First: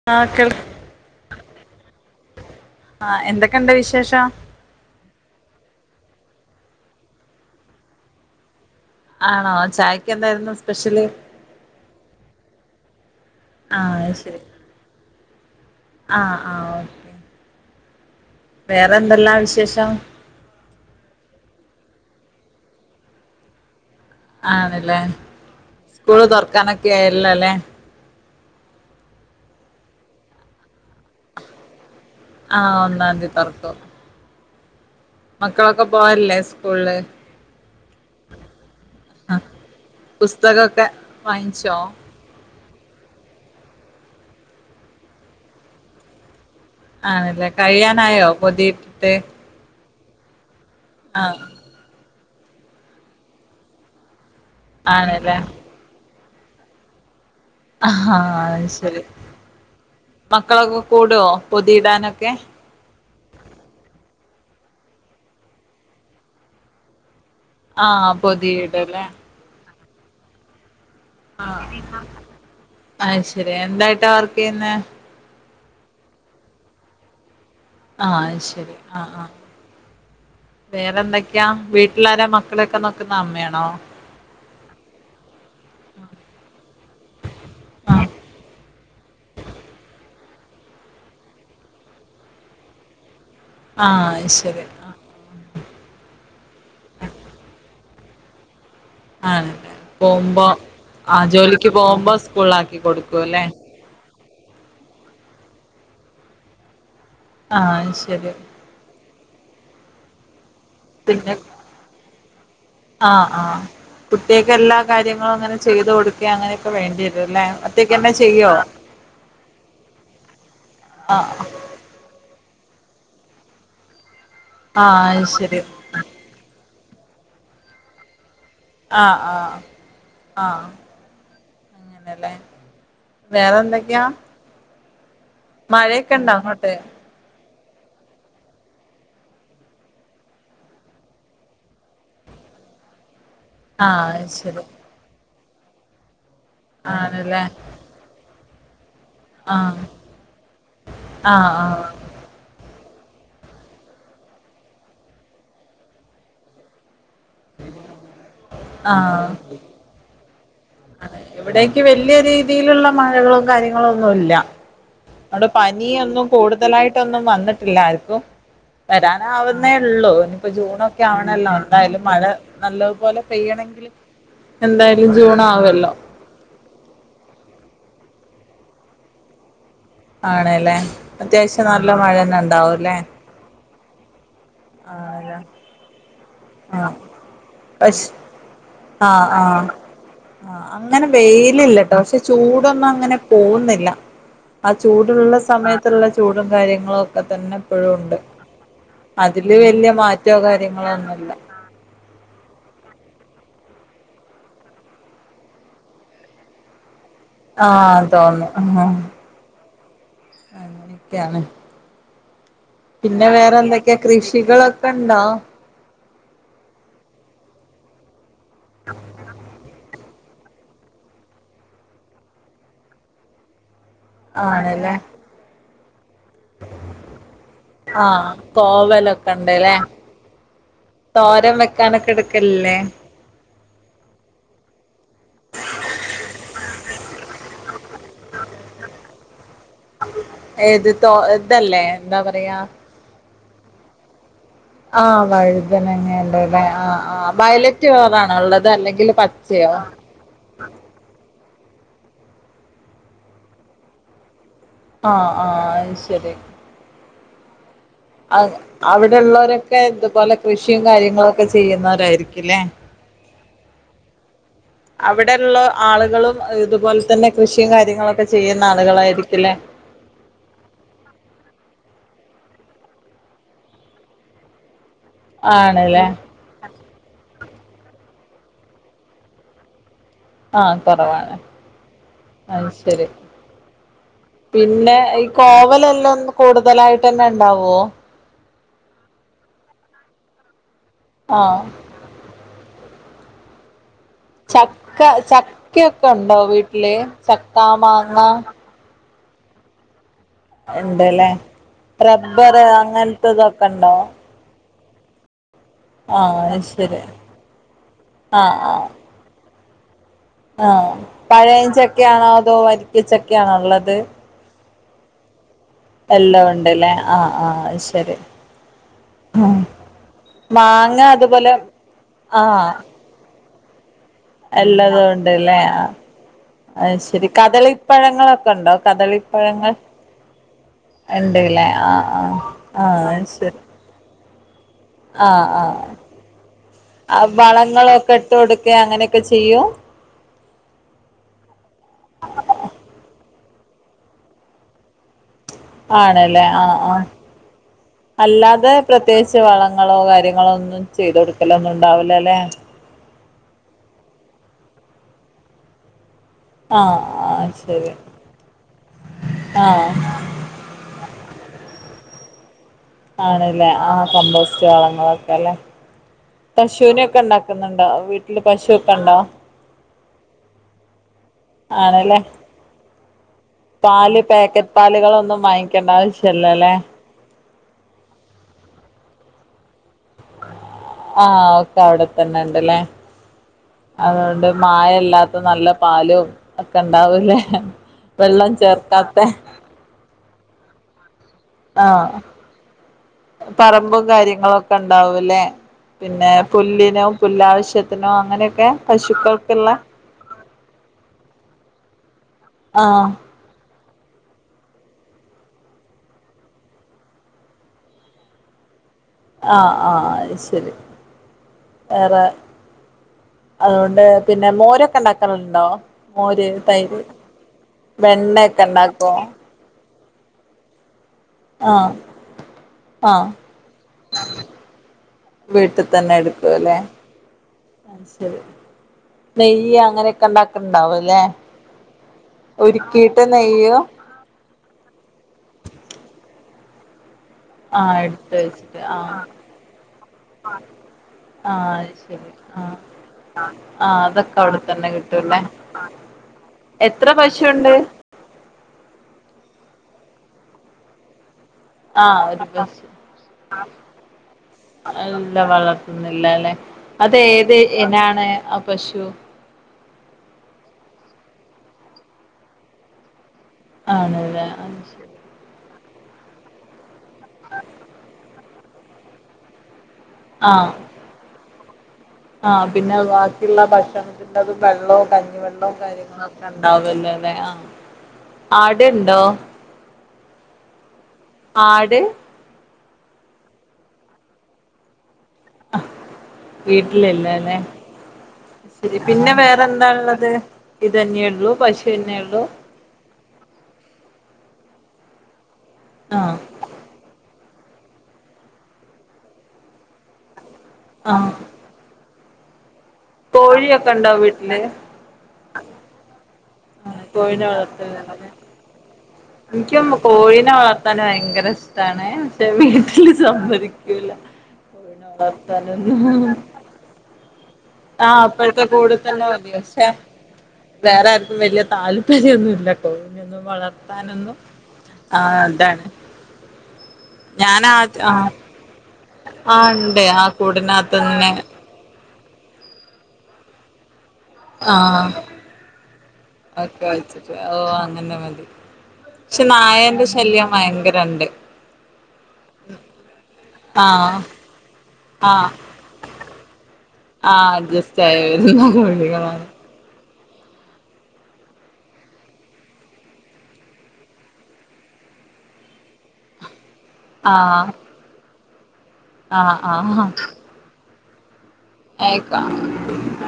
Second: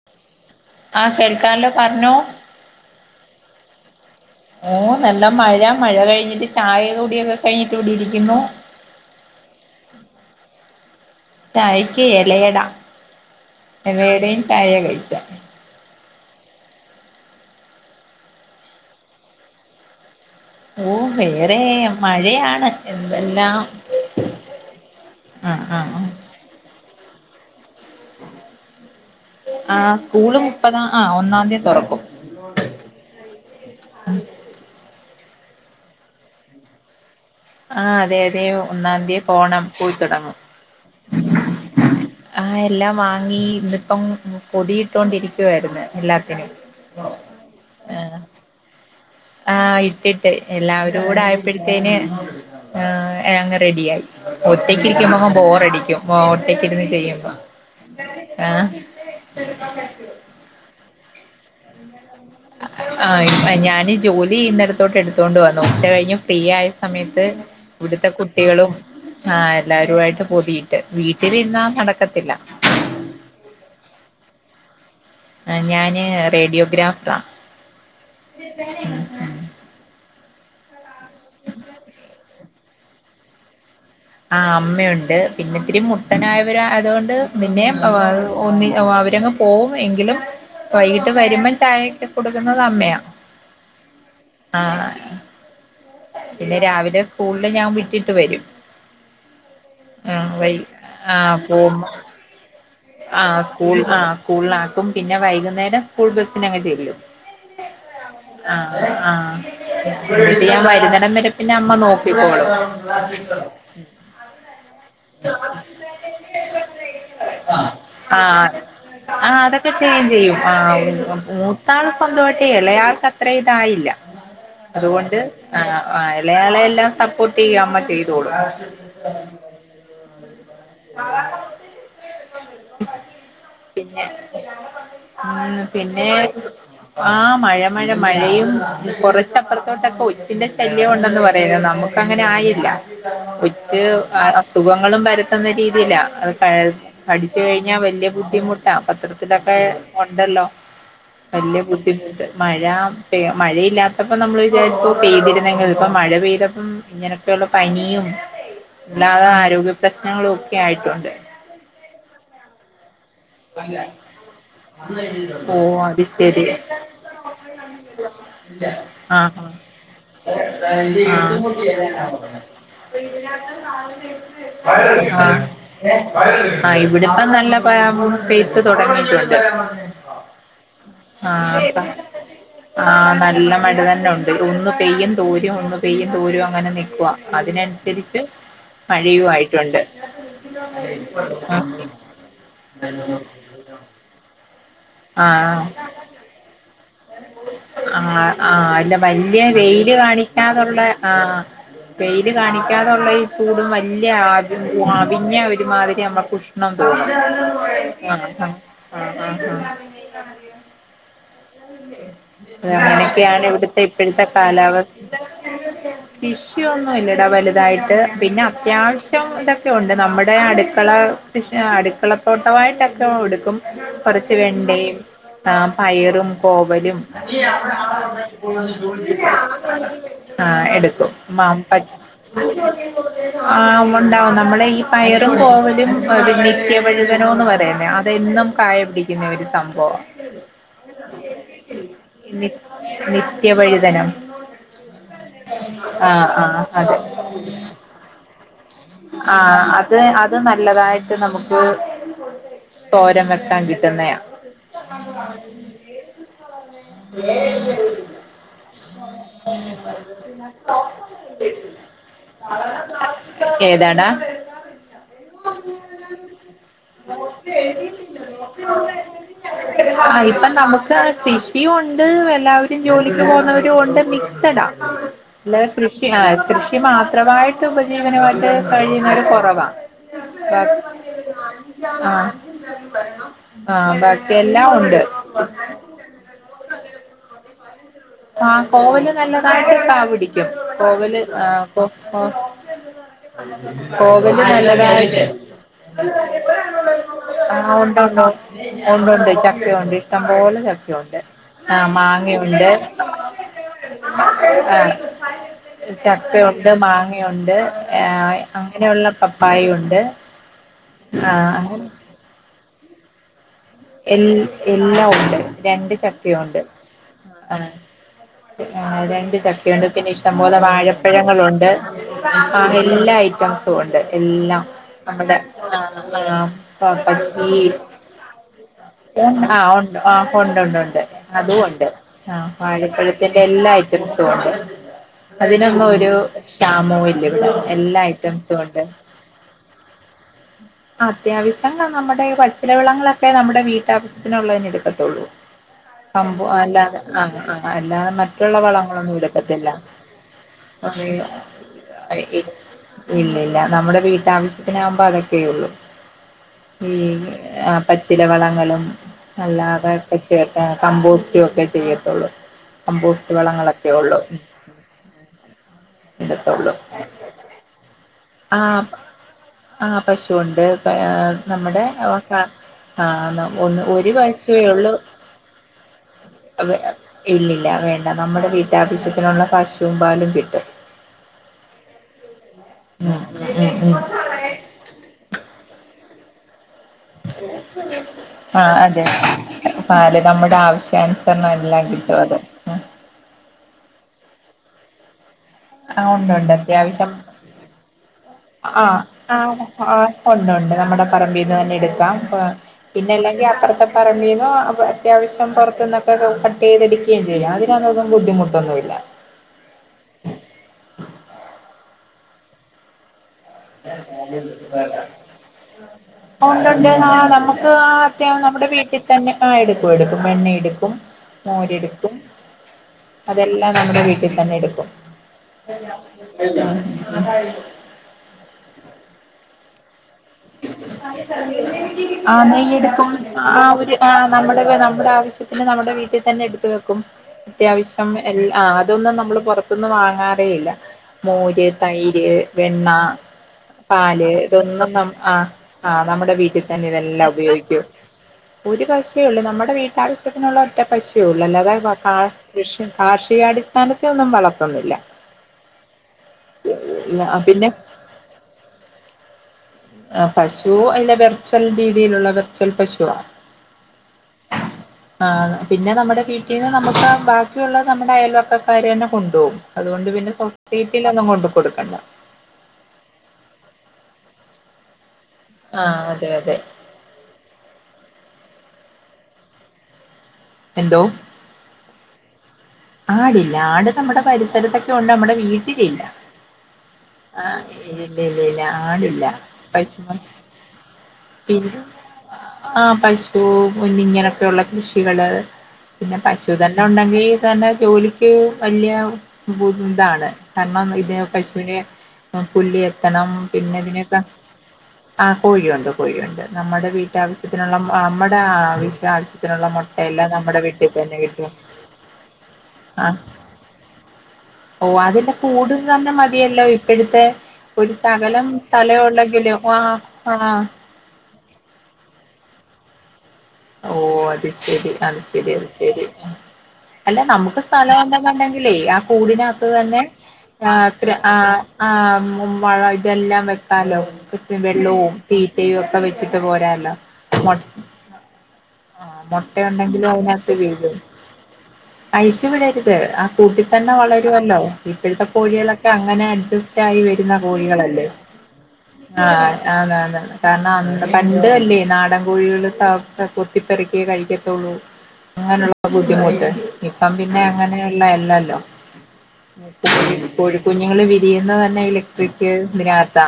[unintelligible] ആഹ്, കേൾക്കാല്ലോ, പർഞ്ഞോ? ആഹ്, എന്തൊക്കെയുണ്ട് വിശേഷം. ഓഹ്, നല്ല മഴ, മഴ, കഴിഞ്ഞിട്ട് ചായ കുടിയൊക്കെ കഴിഞ്ഞിട്ട്, ഇവിടിയിരിക്കുന്നു. ആണോ ചായക്ക് എന്തായിരുന്നു സ്പെഷ്യല് ചായയ്ക്ക് എലയട. ആ എല അടയും ചായയും [unintelligible] ആഹ് ആഹ് ഓ വേറെന്തെല്ലാ വിശേഷം? ഓഹ് വേറെ മഴയാണ് എന്തെല്ലാം ആണ്ല്ലേ ആഹ് ആഹ് ആഹ് സ്കൂള് തൊർക്കാനൊക്കെ ആയല്ലോ ല്ലേ ആഹ് സ്കൂള് മുപ്പത് ആ ഒന്നാംന്തി തൊറക്കും. ആഹ് ഒന്നാം ന്തി തൊർക്കും. മക്കളൊക്കെ പോകല്ലേ സ്കൂൾല്? ആഹ് അതെ അതെ ഒന്നാം ന്ത്യേ ആ പോണം. പോയ് തുടങ്ങും. പുസ്തകമൊക്കെ വാങ്ങിച്ചോ ആഹ് എല്ലാം വാങ്ങി ഇപ്പം പൊതിയിട്ടോണ്ട് ഇരിക്കുവാര്ന്നു എല്ലാത്തിനും. ആണല്ലേ ആഹ് കഴിയാനായോ പൊതിയിട്ടിട്ട്? ആഹ് ഇട്ടിട്ട് എല്ലാവരും ആ കൂടെ ആയപ്പോഴ്ത്തേന് അങ്ങ് റെഡിയായി. ഒറ്റക്കിരിക്കുമ്പൊ ആണല്ലേ ബോറടിക്കും ഒറ്റയ്ക്കിരുന്ന് ചെയ്യുമ്പോ ആഹ് അയ് ആഹ് ശരി മക്കളൊക്കെ കൂടടോ പൊതിയിടാനൊക്കെ ആ ഞാന് ജോലി ചെയ്യിന്നിടത്തോട്ട് എടുത്തോണ്ട് വന്നു. ഉച്ച കഴിഞ്ഞ് ഫ്രീ ആയ സമയത്ത് ആ ഇവ്ടുത്തെ കുട്ടികളും പൊതിയിടും അല്ലേ ആ എല്ലരു ആയിട്ട് പൊതിയിട്ട് വീട്ടിൽ ഇര്ന്നാ നടക്കത്തില്ല. അയ് ശരി എന്തായിട്ടാ വർക്കെയ്യുന്നേ? ഞാന് റേഡിയോഗ്രാഫ്‌ടാ ആഹ് അത് ശരി ആഹ് ആഹ് വേറെന്തൊക്കെയാ വീട്ടിലാരാ മക്കളൊക്കെ നോക്കുന്ന അമ്മയാണോ? ആ അമ്മയുണ്ട്. പിന്നെ ഇത്തിരി മുട്ടനായവര ആയതുകൊണ്ട് പിന്നെ ആഹ് ഒന്നി അവര് പോവും എങ്കിലും വൈകിട്ട് വരുമ്പം ചായക്കെ കൊടുക്കുന്നത് അമ്മയാ. ആഹ് അത് ശരി ആഹ് ആഹ് പിന്നെ രാവിലെ സ്കൂൾല് ഞാൻ വിട്ടിട്ട് വരും. [unintelligible] ആഹ് പോവ്മ്പോ വൈ ആ ജോലിക്ക് പോകുമ്പോ സ്കൂൾല് ആ ആഹ് സ്കൂൾ ആ സ്കൂൾല് ആക്കും പിന്നെ വൈകുന്നേരം സ്കൂൾ ബസിനങ്ങ് ചെല്ലും ആഹ് അത് ശരി ആഹ് എന്നിട്ട് ഞാൻ വരുന്നടം വരെ പിന്നെ അമ്മ നോക്കിക്കോളും. ആഹ് ആഹ് കുട്ട്യേക്ക് എല്ലാ കാര്യങ്ങളും അങ്ങനെ ചെയ്ത് കൊടു ക്കാ അങ്ങനെയൊക്കെ വേണ്ടി വരൂല്ലെ. ഒറ്റയ്ക്കെന്നെ ചെയ്യോ? ആഹ് അതൊക്കെ ചെയ്യും ചെയ്യും ആ ആഹ് മൂ ത്താള് സ്വന്തമായിട്ട് ചെയ്യും. എളയാൾക് അത്ര ഇതായില്ല ആഹ് അതുകൊണ്ട് അത് ആ ശരി ആഹ് ഇളയാളെ എല്ലാം സപ്പോട്ട് ചെയ്യാ അമ്മ ചെയ്തൊട്ക്കും. ആഹ് ആഹ് ആഹ് അങ്ങനെല്ലേ വേറെ പിന്നെ എന്തൊക്കെയാ പിന്നെ മഴയൊക്കെ ഉണ്ടോ അങ്ങോട്ട് ആഹ് മഴ മഴ മഴയും കൊർച്ചപ്പർത്തോട്ടൊക്കെ ഒച്ചിന്റെ ശല്യം ഉണ്ടെന്ന് പറയുന്നു നമ പ്പ അങ്ങനെ ആയില്ല ആഹ് അത് ശരി അസുഖങ്ങളും പരത്തുന്ന രീതിയില അത് കടിച്ച് ആണല്ലേ കഴി ഞ്ഞാ വല്യ ബുദ്ധിമുട്ടാ പത്രത്തിലൊക്കെ ആഹ് ഒണ്ടല്ലോ ആഹ് വല്യ ആഹ് ബുദ്ധിമുട്ട് മഴ പെ മഴയില്ലാത്തപ്പോ നമ്മള് വിചാരിച്ചു പെയ്തിരുന്നെങ്കിൽ ഇപ്പ മഴ പെയ്തപ്പം ഇങ്ങനെ പനിയും ഇല്ലാത ആഹ് ആരോഗ്യ പ്രശ്നങ്ങളും ഒക്കെ ആയിട്ടുണ്ട് അതെ ഇവിടേക്ക് വല്യ രീതിയിലുള്ള മഴകളും കാര്യങ്ങളോ ഒന്നും ഇല്ല. ഉ അവ്ടെ പനിയൊന്നും കൂടുതലായിട്ടൊന്നും വന്ന്ട്ടില്ല ആർക്കും. ആഹ് ആഹ് വരാനാവുന്നേള്ളൂ. ഇനിപ്പോ ജൂണൊക്കെ ആവണല്ലോ എന്തായാലും മഴ നല്ലോ പോലെ പെയ്യണെങ്കിൽ എന്തായാലും ജൂണ് ആവല്ലോ ആഹ് ഇവിടിപ്പം നല്ല [unintelligible] പെയ്ത്ത് തുടങ്ങിയിട്ടുണ്ട്. ആണല്ലേ ആഹ് അത്യാവശ്യം അപ്പ നല്ല മഴ തന്നെ ഉണ്ടാവുംല്ലേ ആഹ നല്ല മഴ തന്നെ ഉണ്ട് ഒന്നും പെയ്യും ആഹ് തോരും ഒന്ന് പെയ്യും തോരും അങ്ങനെ ആഹ് നിക്കുവാ പശ് അതിനൻസരിച്ച് ആഹ് ആഹ് ആ അങ്ങനെ ആഹ് വെയിലല്ലട്ടോ പക്ഷെ- ചൂടൊന്നും അങ്ങനെ പോകുന്നില്ല ആ ചൂടുള്ള സമയത്ത്- ത്തുള്ള ചൂടും കാര്യങ്ങളും ഒക്കെ തന്നെ ഇപ്പോഴും ഉണ്ട് ആഹ് ആഹ് അല്ല വല്യ അതില് വലിയ വെയില് മാറ്റോ കാണിക്കാതുള്ള കാര്യങ്ങളോ ഒന്നുമില്ല ആഹ് വെയില് കാണിക്കാതുള്ള ഈ ചൂടും വലിയ ആ ആവിഞ്ഞ ഒരുമാതിരി നമ്മക്ക്- ആന് തോന്നണ് ആഹ് ആഹ് ആഹ് അങ്ങനെയൊക്കെയാണ് അങ്ങനെയൊക്കെ പിന്നെ ആണ് വേറെ ഇവിടുത്തെ എന്തൊക്കെയാ ഇപ്പോഴത്തെ കൃഷികളൊക്കെ കാലാവസ്ഥ ഉണ്ടോ ഇഷ്യു ഒന്നും ഇല്ലടാ വലുതായിട്ട് പിന്നെ അത്യാവശ്യം ഇതൊക്കെ ഉണ്ട് നമ്മുടെ അടുക്കള അടുക്കളത്തോട്ടമായിട്ടൊക്കെ എടുക്കും കൊറച്ച് ആണല്ലേ വെണ്ടയും ആ പയറും- കോവലും ആഹ് കോവലൊക്കെ ഉണ്ടല്ലേ ആഹ് എടുക്കും മാമ്പച്- എടുക്കല്ലേ ആഹ് ഉണ്ടാവും നമ്മടെ ഈ പയറും കോവലും ഒരു നിത്യവഴുതനോന്ന് പറയുന്നേ- എന്നും കായ പിടിക്കുന്ന ഒരു സംഭവ ഏത് തോ ഇതല്ലേ എന്താ നി പറയാ- നിത്യവഴുതനം ആഹ് വഴുതനം ആഹ് അങ്ങനെയില്ലേ അതെ ആഹ് ആഹ് വയലറ്റ് കളർ ആണോ ഉള്ളത് അ [unintelligible] ത അല്ലെങ്കിൽ ആഹ് പച്ചയോ അത് അത് നല്ലതായിട്ട് നമുക്ക് തോരൻ വെക്കാൻ കിട്ടുന്നെയാ ആഹ് ആഹ് അത്ശരി അവിടെള്ളവരൊക്കെ ഇതുപോലെ കൃഷിയും കാര്യങ്ങളൊക്കെ പി ചെയ്യുന്നവരായിരിക്കുംല്ലേ [unintelligible] [unintelligible] ഏതാടാ അവിടെ ഉള്ള ആളുകളും ഇതുപോലെ തന്നെ കൃഷിയും കാര്യങ്ങളൊക്കെ ചെയ്യുന്ന ആളുകളായിരിക്കില്ലേ ആഹ് ഇപ്പം നമുക്ക് കൃഷിയും ഉണ്ട് എല്ലാവരും ജോലിക്ക് പോകുന്നവരും ഉണ്ട് മിക്സഡാ ആണ് [unintelligible] അല്ല ആണ്ല്ലേ കൃഷി ആ കൃഷി മാത്രമായിട്ട് ഉപജീവനമായിട്ട് കഴിയുന്ന വര് കൊറവാ അ [unintelligible] ആ കുറവാണ് അത് ശരി ആഹ് ആഹ് ബാക്കിയെല്ലാം ഒണ്ട് പിന്നെ ഈ കോവലെല്ലാം ഒന്ന് കൂടുതലായിട്ട് തന്നെ ഉണ്ടാവോ ആ കോവല് നല്ലതായിട്ട് കാ പിടിക്കും കോവല് ആ- കോ- കോവല് ചക്ക നല്ലതായിട്ട് ചക്കയൊക്കെ ഉണ്ടോ വീട്ടില് ആ ചക്ക ഉണ്ടോ ഉണ്ടോ മാങ്ങ ഒണ്ട് ഒണ്ട് ചക്കയ ഒണ്ട് ഇഷ്ടംപോലെ ചക്ക ഒണ്ട് ഇണ്ട്ല്ലേ ആ മാങ്ങയൊണ്ട് ഇത ഒക്കെ ഒണ്ടോ ആഹ [unintelligible] ആഹ് അത് ചക്കയൊണ്ട് ശരി മാങ്ങയൊണ്ട് ആ ആഹ് ആഹ് അങ്ങനെയുള്ള പപ്പായുണ്ട് ആഹ് ആ അങ്ങനെ പഴയൻഞ്ചൊക്കെ ആണോ അതോ വരിക്കച്ചക്കെയണോ ഉള്ളത് എൽ എല്ലാം ഉണ്ട് രണ്ട് ചക്കയും ഒ എല്ലാം ണ്ട് ഉണ്ട്ല്ലേ ആഹ് അത് ശരി ആഹ് രണ്ട് ആഹ് ചക്കയൊണ്ട് പിന്നെ ഇഷ്ടംപോലെ മാങ്ങ അതുപോലെ വാഴപ്പഴങ്ങളുണ്ട് ആഹ് എല്ലാ ഐറ്റംസ്- ഇണ്ട് എല്ലാം എല്ലതും നമ്മുടെ ഉണ്ട്ല്ലേ ആഹ് പപ്പറ്റി [unintelligible] പഴങ്ങളൊക്കെ ഉണ്ടോ ആഹ് കദളിപ്പഴങ്ങൾ ഉണ്ട് ആ ഉണ്ട്ണ്ട് ഉണ്ട് അതും ഉണ്ട്ല്ലേ ഉണ്ട് ആഹ് ആഹ് ആ ആഹ് അത് വാഴപ്പഴത്തിന്റെ ശരി എല്ലാ- സ കൊണ്ട് [unintelligible] ആഹ് അതിനൊന്നും ഒരു ഷാമോയില്ല ആഹ് ഇവിടെ എല്ലാ വളങ്ങളൊക്കെ ഇട്ട് ഐറ്റംസും കൊടുക്കെ ഉണ്ട് അങ്ങനെയൊക്കെ ചെയ്യും അത്യാവശ്യങ്ങളാ നമ്മുടെ പച്ചില വളങ്ങളൊക്കെ നമ്മുടെ- വേട്ടവിശ്യത്തിന് ഉള്ളത് തന്നെ കിട്ടത്തൊള്ളൂ ആണല്ലേ ആഹ് ആഹ് ആഹ് അല്ലാതെ മറ്റുള്ള അല്ലാതെ വളങ്ങളൊന്നും പ്രത്യേകിച്ച് എടുക്കത്തില്ല വളങ്ങളോ കാര്യങ്ങളോ ഒന്നും- ചെയ്തൊടുക്കലൊന്നുണ്ടാവില്ലല്ലേ ഇല്ലല്ല നമ്മുടെ വീട്ടാവശ്യത്തിനാഉമ്പോ അതൊക്കെ ഉള്ളു ഈ ആഹ് ആഹ് ആ ശരി പച്ചില വള വലം ആഹ് അല്ലാതെയൊക്കെ ചേർത്ത കമ്പോസ്റ്റും ഒക്കെ ചെയ്യത്തുള്ളൂ കമ്പോസ്റ്റ് ആണല്ലേ വളങ്ങളൊക്കെ ആഹ് ഉള്ളു കമ്പോസ്റ്റ് വളങ്ങളൊക്കെ അല്ലെ ഇടത്തുള്ളൂ പശുവിനെക്കെണ്ടാക്കുന്നുണ്ടോ വീട്ടില് പശുക്കെ ഉണ്ടോ ആഹ് പശു ഉണ്ട് നമ്മുടെ ആണല്ലേ ഒക്ക [unintelligible] പാല് പാക്കറ്റ് പാലുകളൊ ഒന്നും വാങ്ങിക്കേണ്ട ആവശ്യല്ലല്ലേ ഇല്ലില്ല വേണ്ട നമ്മുടെ വീട്ടാഭ്യസ്യത്തിനുള്ള പശുവും പാലും കിട്ടും ആഹ് ഒക്കെ അവിടെത്തന്നെണ്ട് ല്ലേ ഉം ഉം ഉം അതൊണ്ട് മായല്ലാത്ത നല്ല പാലും ഒക്കെ ഉണ്ടാവൂലേ വെള്ളം ആഹ് അതെ ചേർക്കാത്ത പാല് നമ്മുടെ ആവശ്യാനുസരണം എല്ലാം കിട്ടും ആഹ് അത് പറമ്പും കാര്യങ്ങളും ഒക്കെ ഉണ്ടാവൂല്ലേ ആഹ് പിന്നെ ഉണ്ട് ഉണ്ട് പുല്ലിനോ അത്യാവശ്യം പുല്ലാവശ്യത്തിനോ അങ്ങനെയൊക്കെ ആഹ് ആഹ് പശുക്കൾക്കുള്ള ആഹ് ഉണ്ട് ഉണ്ട് നമ്മുടെ പറമ്പിന്ന് തന്നെ എടുക്കാം ആഹ് പിന്നെ അല്ലെങ്കി അപ്പർത്തെ പറമ്പിന്നോ അവ് അത്യാവശ്യം പുറത്ത്ന്നൊക്കെ കട്ട്യ്തെടുക്കുകയും ചെയ്യും അതിനന്നൊന്നും ബുദ്ധിമുട്ടൊന്നുല്ല ആഹ് ആഹ് അഹ് ശരി വേറെ അതുകൊണ്ട് പിന്നെ ഉണ്ട് മോരൊക്കെ ഉണ്ടാക്കലുണ്ടോ മോര് ണ്ട് തൈര് നാ നമക് [unintelligible] ആഹ് അത്യാം വെണ്ണയൊക്കെ നമ്മുടെ വീട്ടിൽ ഉണ്ടാക്കോ തന്നെ ആഹ് എടുക്കും എടുക്കും വെണ്ണ എടുക്കും ആഹ് മോരെടുക്കും ആഹ് അതെല്ലാം നമ്മുടെ വീട്ടിൽ തന്നെ എടുക്കും വീട്ടിൽ അഹ് ശരി നെയ്യ് അങ്ങനെ ആഹ് നെയ്യടുക്കും ഉരുക്കിയിട്ട് അഹ് നെയ്യോ അവര് ആഹ് നമ്മുടെകെ നമ്മുടെ ആവശ്യത്തിന് നമ്മുടെ വീട്ടി തന്നെ എടുത് വെക്കും ആഹ് അത്യാവശ്യം എടുത്ത് എൽ ആഹ് വെച്ചിട്ട് അതൊന്നും നമ്മൾ പുറത് ന്ന് വാങ്ങാറേയില്ല മോര് ആഹ് അത് തൈര് ശരി ആഹ് വെണ്ണ ആഹ് പാല് അതൊക്കെ ഇതൊന്നും അവിടെത്തന്നെ നം കിട്ടൂല്ലേ ആഹ് ആഹ് നമ്മുടെ വീട്ടി തന്നെ എത്ര ഇതെല്ലാം പശുണ്ട് ഉപയോഗിക്കും ഒരു പശു ഉള്ളൂ നമ്മുടെ വീട്ടാവശ്യത്തിനുള്ള ഒറ്റ പശിയെ ഉള്ളൂ അല്ലാതെ ന്നൊകാ ആഹ് ഒരു കൃഷ പശു കാർഷികാടിസ്ഥാനത്തെ ഒന്നും വളർത്തുന്നില്ല ല്ലല്ലെ അതേത് പിന്നെ ഇനാണ് ആഹ് പശു ആഹ് പശു അയ്ലെ വെർച്വൽ രീതിയിലുള്ള വെർച്വൽ പശുവാ ആണല്ലേ അം ശ ആഹ് പിന്നെ നമ്മുടെ വീട്ടിൽ നിന്ന് നമുക്കാ ബാക്കിയുള്ളത് നമ്മുടെ അയൽവക്കത്‌ അവര് ന്നെ കൊണ്ടോഉം അതുകൊണ്ട് പിന്നെ ആഹ് സൊസൈറ്റിയിൽന്നും കൊണ്ടു കൊടുക്കണ്ട ആഹ് പിന്നെ ബാക്കിള്ള ഭക്ഷണത്തിന്റത് വെള്ളോ കഞ് വെള്ളോം ആഹ് അതെ കാര്യങ്ങളൊക്കെ അതെ ഉണ്ടാവല്ലോല്ലെ ആഹ് ആടണ്ടോ എന്തോ ആട് ആടില്ല ആട് നമ്മുടെ പരിസരത്തൊക്കെണ്ട് നമ്മടെ വീട്ടിലില്ല വീട്ടിലല്ലന്നെ ആഹ് ഇല്ല ഇല്ല ഇല്ല ശരി ആടില്ല പിന്നെ വേറെന്താ പശു ഉള്ളത് ഇതെന്നെള്ളൂ പിന്നെ പശുഎന്നെള്ളൂ ആഹ് പശു മുന്നിങ്ങനൊക്കെയുള്ള കൃഷികള് പിന്നെ ആഹ് പശു തന്നെ ഉണ്ടെങ്കി തന്നെ ജോലിക്ക് വല്ല്യ ബുംതാണ് കാരണം ഇത് ആഹ് പശ്മിനെ പുല്ല്ചെത്തണം പിന്നെ കോഴിയൊക്കെ ഉണ്ടോ ഇതിനൊക്കെ വീട്ടില് ആഹ് കോഴിയുണ്ട് കോഴിയുണ്ട് നമ്മടെ കോഴിനെ വീട്ടാവശ്യത്തിനുള്ള വളർത്തലുണ്ടല്ലേ നമ്മടെ ആവശ്യആവശ്യത്തിനുള്ള എനിക്കും മുട്ടയെല്ലാം നമ്മുടെ വീ ട്ടിത്തെന്നെ കിട്ടോ ത്താണെ പഷെ വീട്ടില് സമ്മതിക്കൂല ഓ കോഴിനെ അതിന്റെ കൂടും വളർത്താനൊന്നു തന്നെ മതിയല്ലോ ഇപ്പഴത്തെ ഒരു സകലം കൂടെ തന്നെ മതി സ്ഥലോണ്ടെങ്കിലലോ പക്ഷെ ആഹ് ആഹ് വേറെ ആർക്കും വല്ല്യ താല്പര്യന്നും ഇല്ലട്ടോ ഇഞ്ഞൊന്നും വളർ ഓഹ് അത്ശരി അത്ശരി അത്ശരി അല്ല നമുക്ക് ഞാൻ ആ ആഹ് സ്ഥലോന്നുണ്ടെങ്കി [unintelligible] ആ കൂടിനാത്ത് ആഹ് തന്നെ ഉണ്ട് ആ രാത്രി കൂടിനകത്തന്നെ ആഹ് ആഹ് ഉമ്മുമഴയിതെല്ലാം വെക്കാലോ കിറ്റ് വെള്ളും ആഹ് തീറ്റയും ഒക്കെ വെ ഒക്കെ അയ്ച്ചിട്ട് ഓഹ് അങ്ങനെ മതി ആഹ് ക്ഷെ നായേന്റെ മൊട്ടയുണ്ടെങ്കിലും ശല്യം അതിനകത്ത് വീഴും ഭയങ്കരെണ്ട് അഴിച്ചു വിടരുത് ആ കൂട്ടിത്തന്നെ ആഹ് വളരുവല്ലോ ഇപ്പഴത്തെ ആഹ് കോഴികളൊക്കെ അങ്ങനെ അഡ്ജസ് റ്റായി വരുന്ന ആഹ് അഡ്ജസ്റ്റ് കോഴികളല്ലേ ആയി വരുന്ന കോഴികളാണ് ആഹ് ആന്ന് ആന്ന് കാരണം അന്ന് പണ്ട് അല്ലേ നാടൻ കോഴികള് ത കൊത്തിപ്പെറക്കി കഴിക്കത്തുള്ളൂ അങ്ങനുള്ള ബുദ്ധിമുട്ട് ഇപ്പം പിന്നെ ആഹ് അങ്ങനേ ള്ള എല്ലല്ലൊ ആഹ് ആഹ് വിരിയുന്നത് തന്നെ ഏക്ക ഇലക്ട്രിക് ഇതിനകത്താ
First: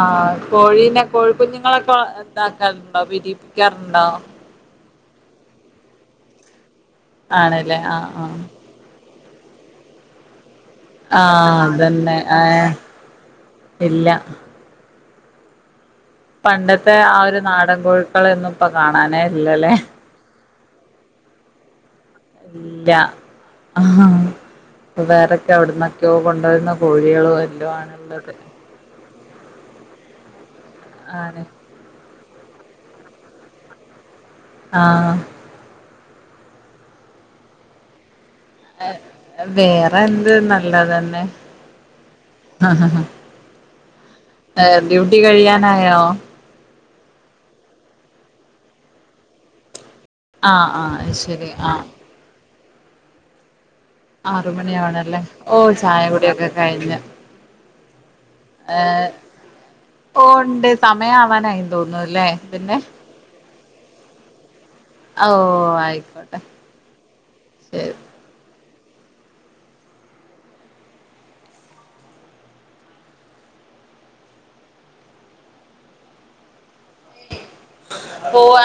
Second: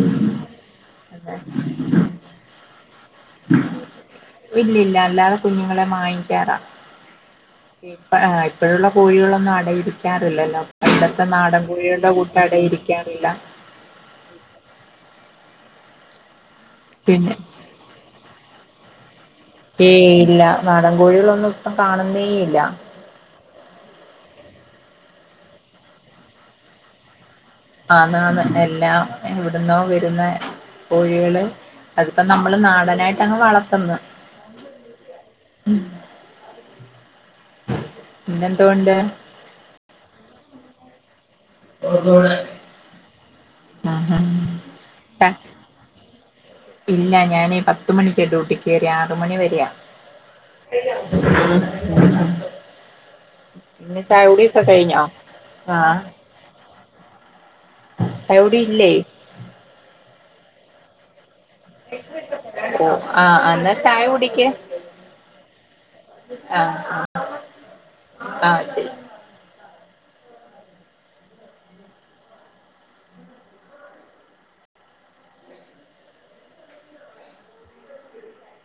ആഹ് കോഴീനെ കോഴിക്കുഞ്ഞുങ്ങളൊക്കെ ഇതാക്കാറുണ്ടോ വിരീപ്പിക്കാറുണ്ടോ ഇല്ലില്ല അല്ലാതെ കുഞ്ഞുങ്ങളെ മാങ്ങിക്കാറാ ആഹ് ഇപ്പഴുള്ള കോഴികളൊന്നും അടയിരിക്കാറില്ലല്ലോ പണ്ടത്തെ ആഹ് നാടൻ കോഴികളുടെ അതന്നെ കൂട്ട് ഏഹ് അടയിരിക്കാറില്ല ഇല്ല പണ്ടത്തെ ആ പിന്നെ ഒരു നാടൻ കോഴുക്കളൊന്നും ഇപ്പ കാണാനേ ഇല്ലല്ലേ ഏയ് ഇല്ല നാടൻ കോഴികളൊന്നും ഇപ്പം കാണുന്നേ ഇല്ല ആഹ് വേറെക്കെ എവിടുന്നൊക്കെയോ കൊണ്ടുവരുന്ന കോഴികളും എല്ലാം ആണുള്ളത് ആന്നാന്ന് എല്ലാം എവിടുന്നോ വരുന്ന കോഴികള് ആണ് അതിപ്പോ നമ്മള് നാടനായിട്ട് അങ്ങ് വളത്തിന്ന് ആഹ് ഉം പിന്നെന്തോണ്ട് വേറെ എന്ത് നല്ലതന്നെ [unintelligible] ഏഹ് ഡ്യൂട്ടി കഴിയാനായോ ഇല്ല ഞാനേ പത്ത് മണിക്കാ ഡ്യൂട്ടിക്ക് കേറിയേ ആറ്മണി വരെയാ ആഹ് ആഹ് അത് ശരി ആഹ് [unintelligible] പിന്നെ ചായകുടിയൊക്കെ കഴിഞ്ഞോ ആഹ് ടിയൊക്കെ കയിഞ്ഞു ചായകുടി ഇല്ലേ ഏഹ് ഓഹ് ഒണ്ട് സമയാവാനായി തോന്നൂല്ലേ പിന്നെ ഓ ആഹ് എന്നാ ചായ കുടിക്ക് ഓഹ് ആയിക്കോട്ടെ ആഹ് ആഹ് ശരി ആഹ് ശരി പോവാ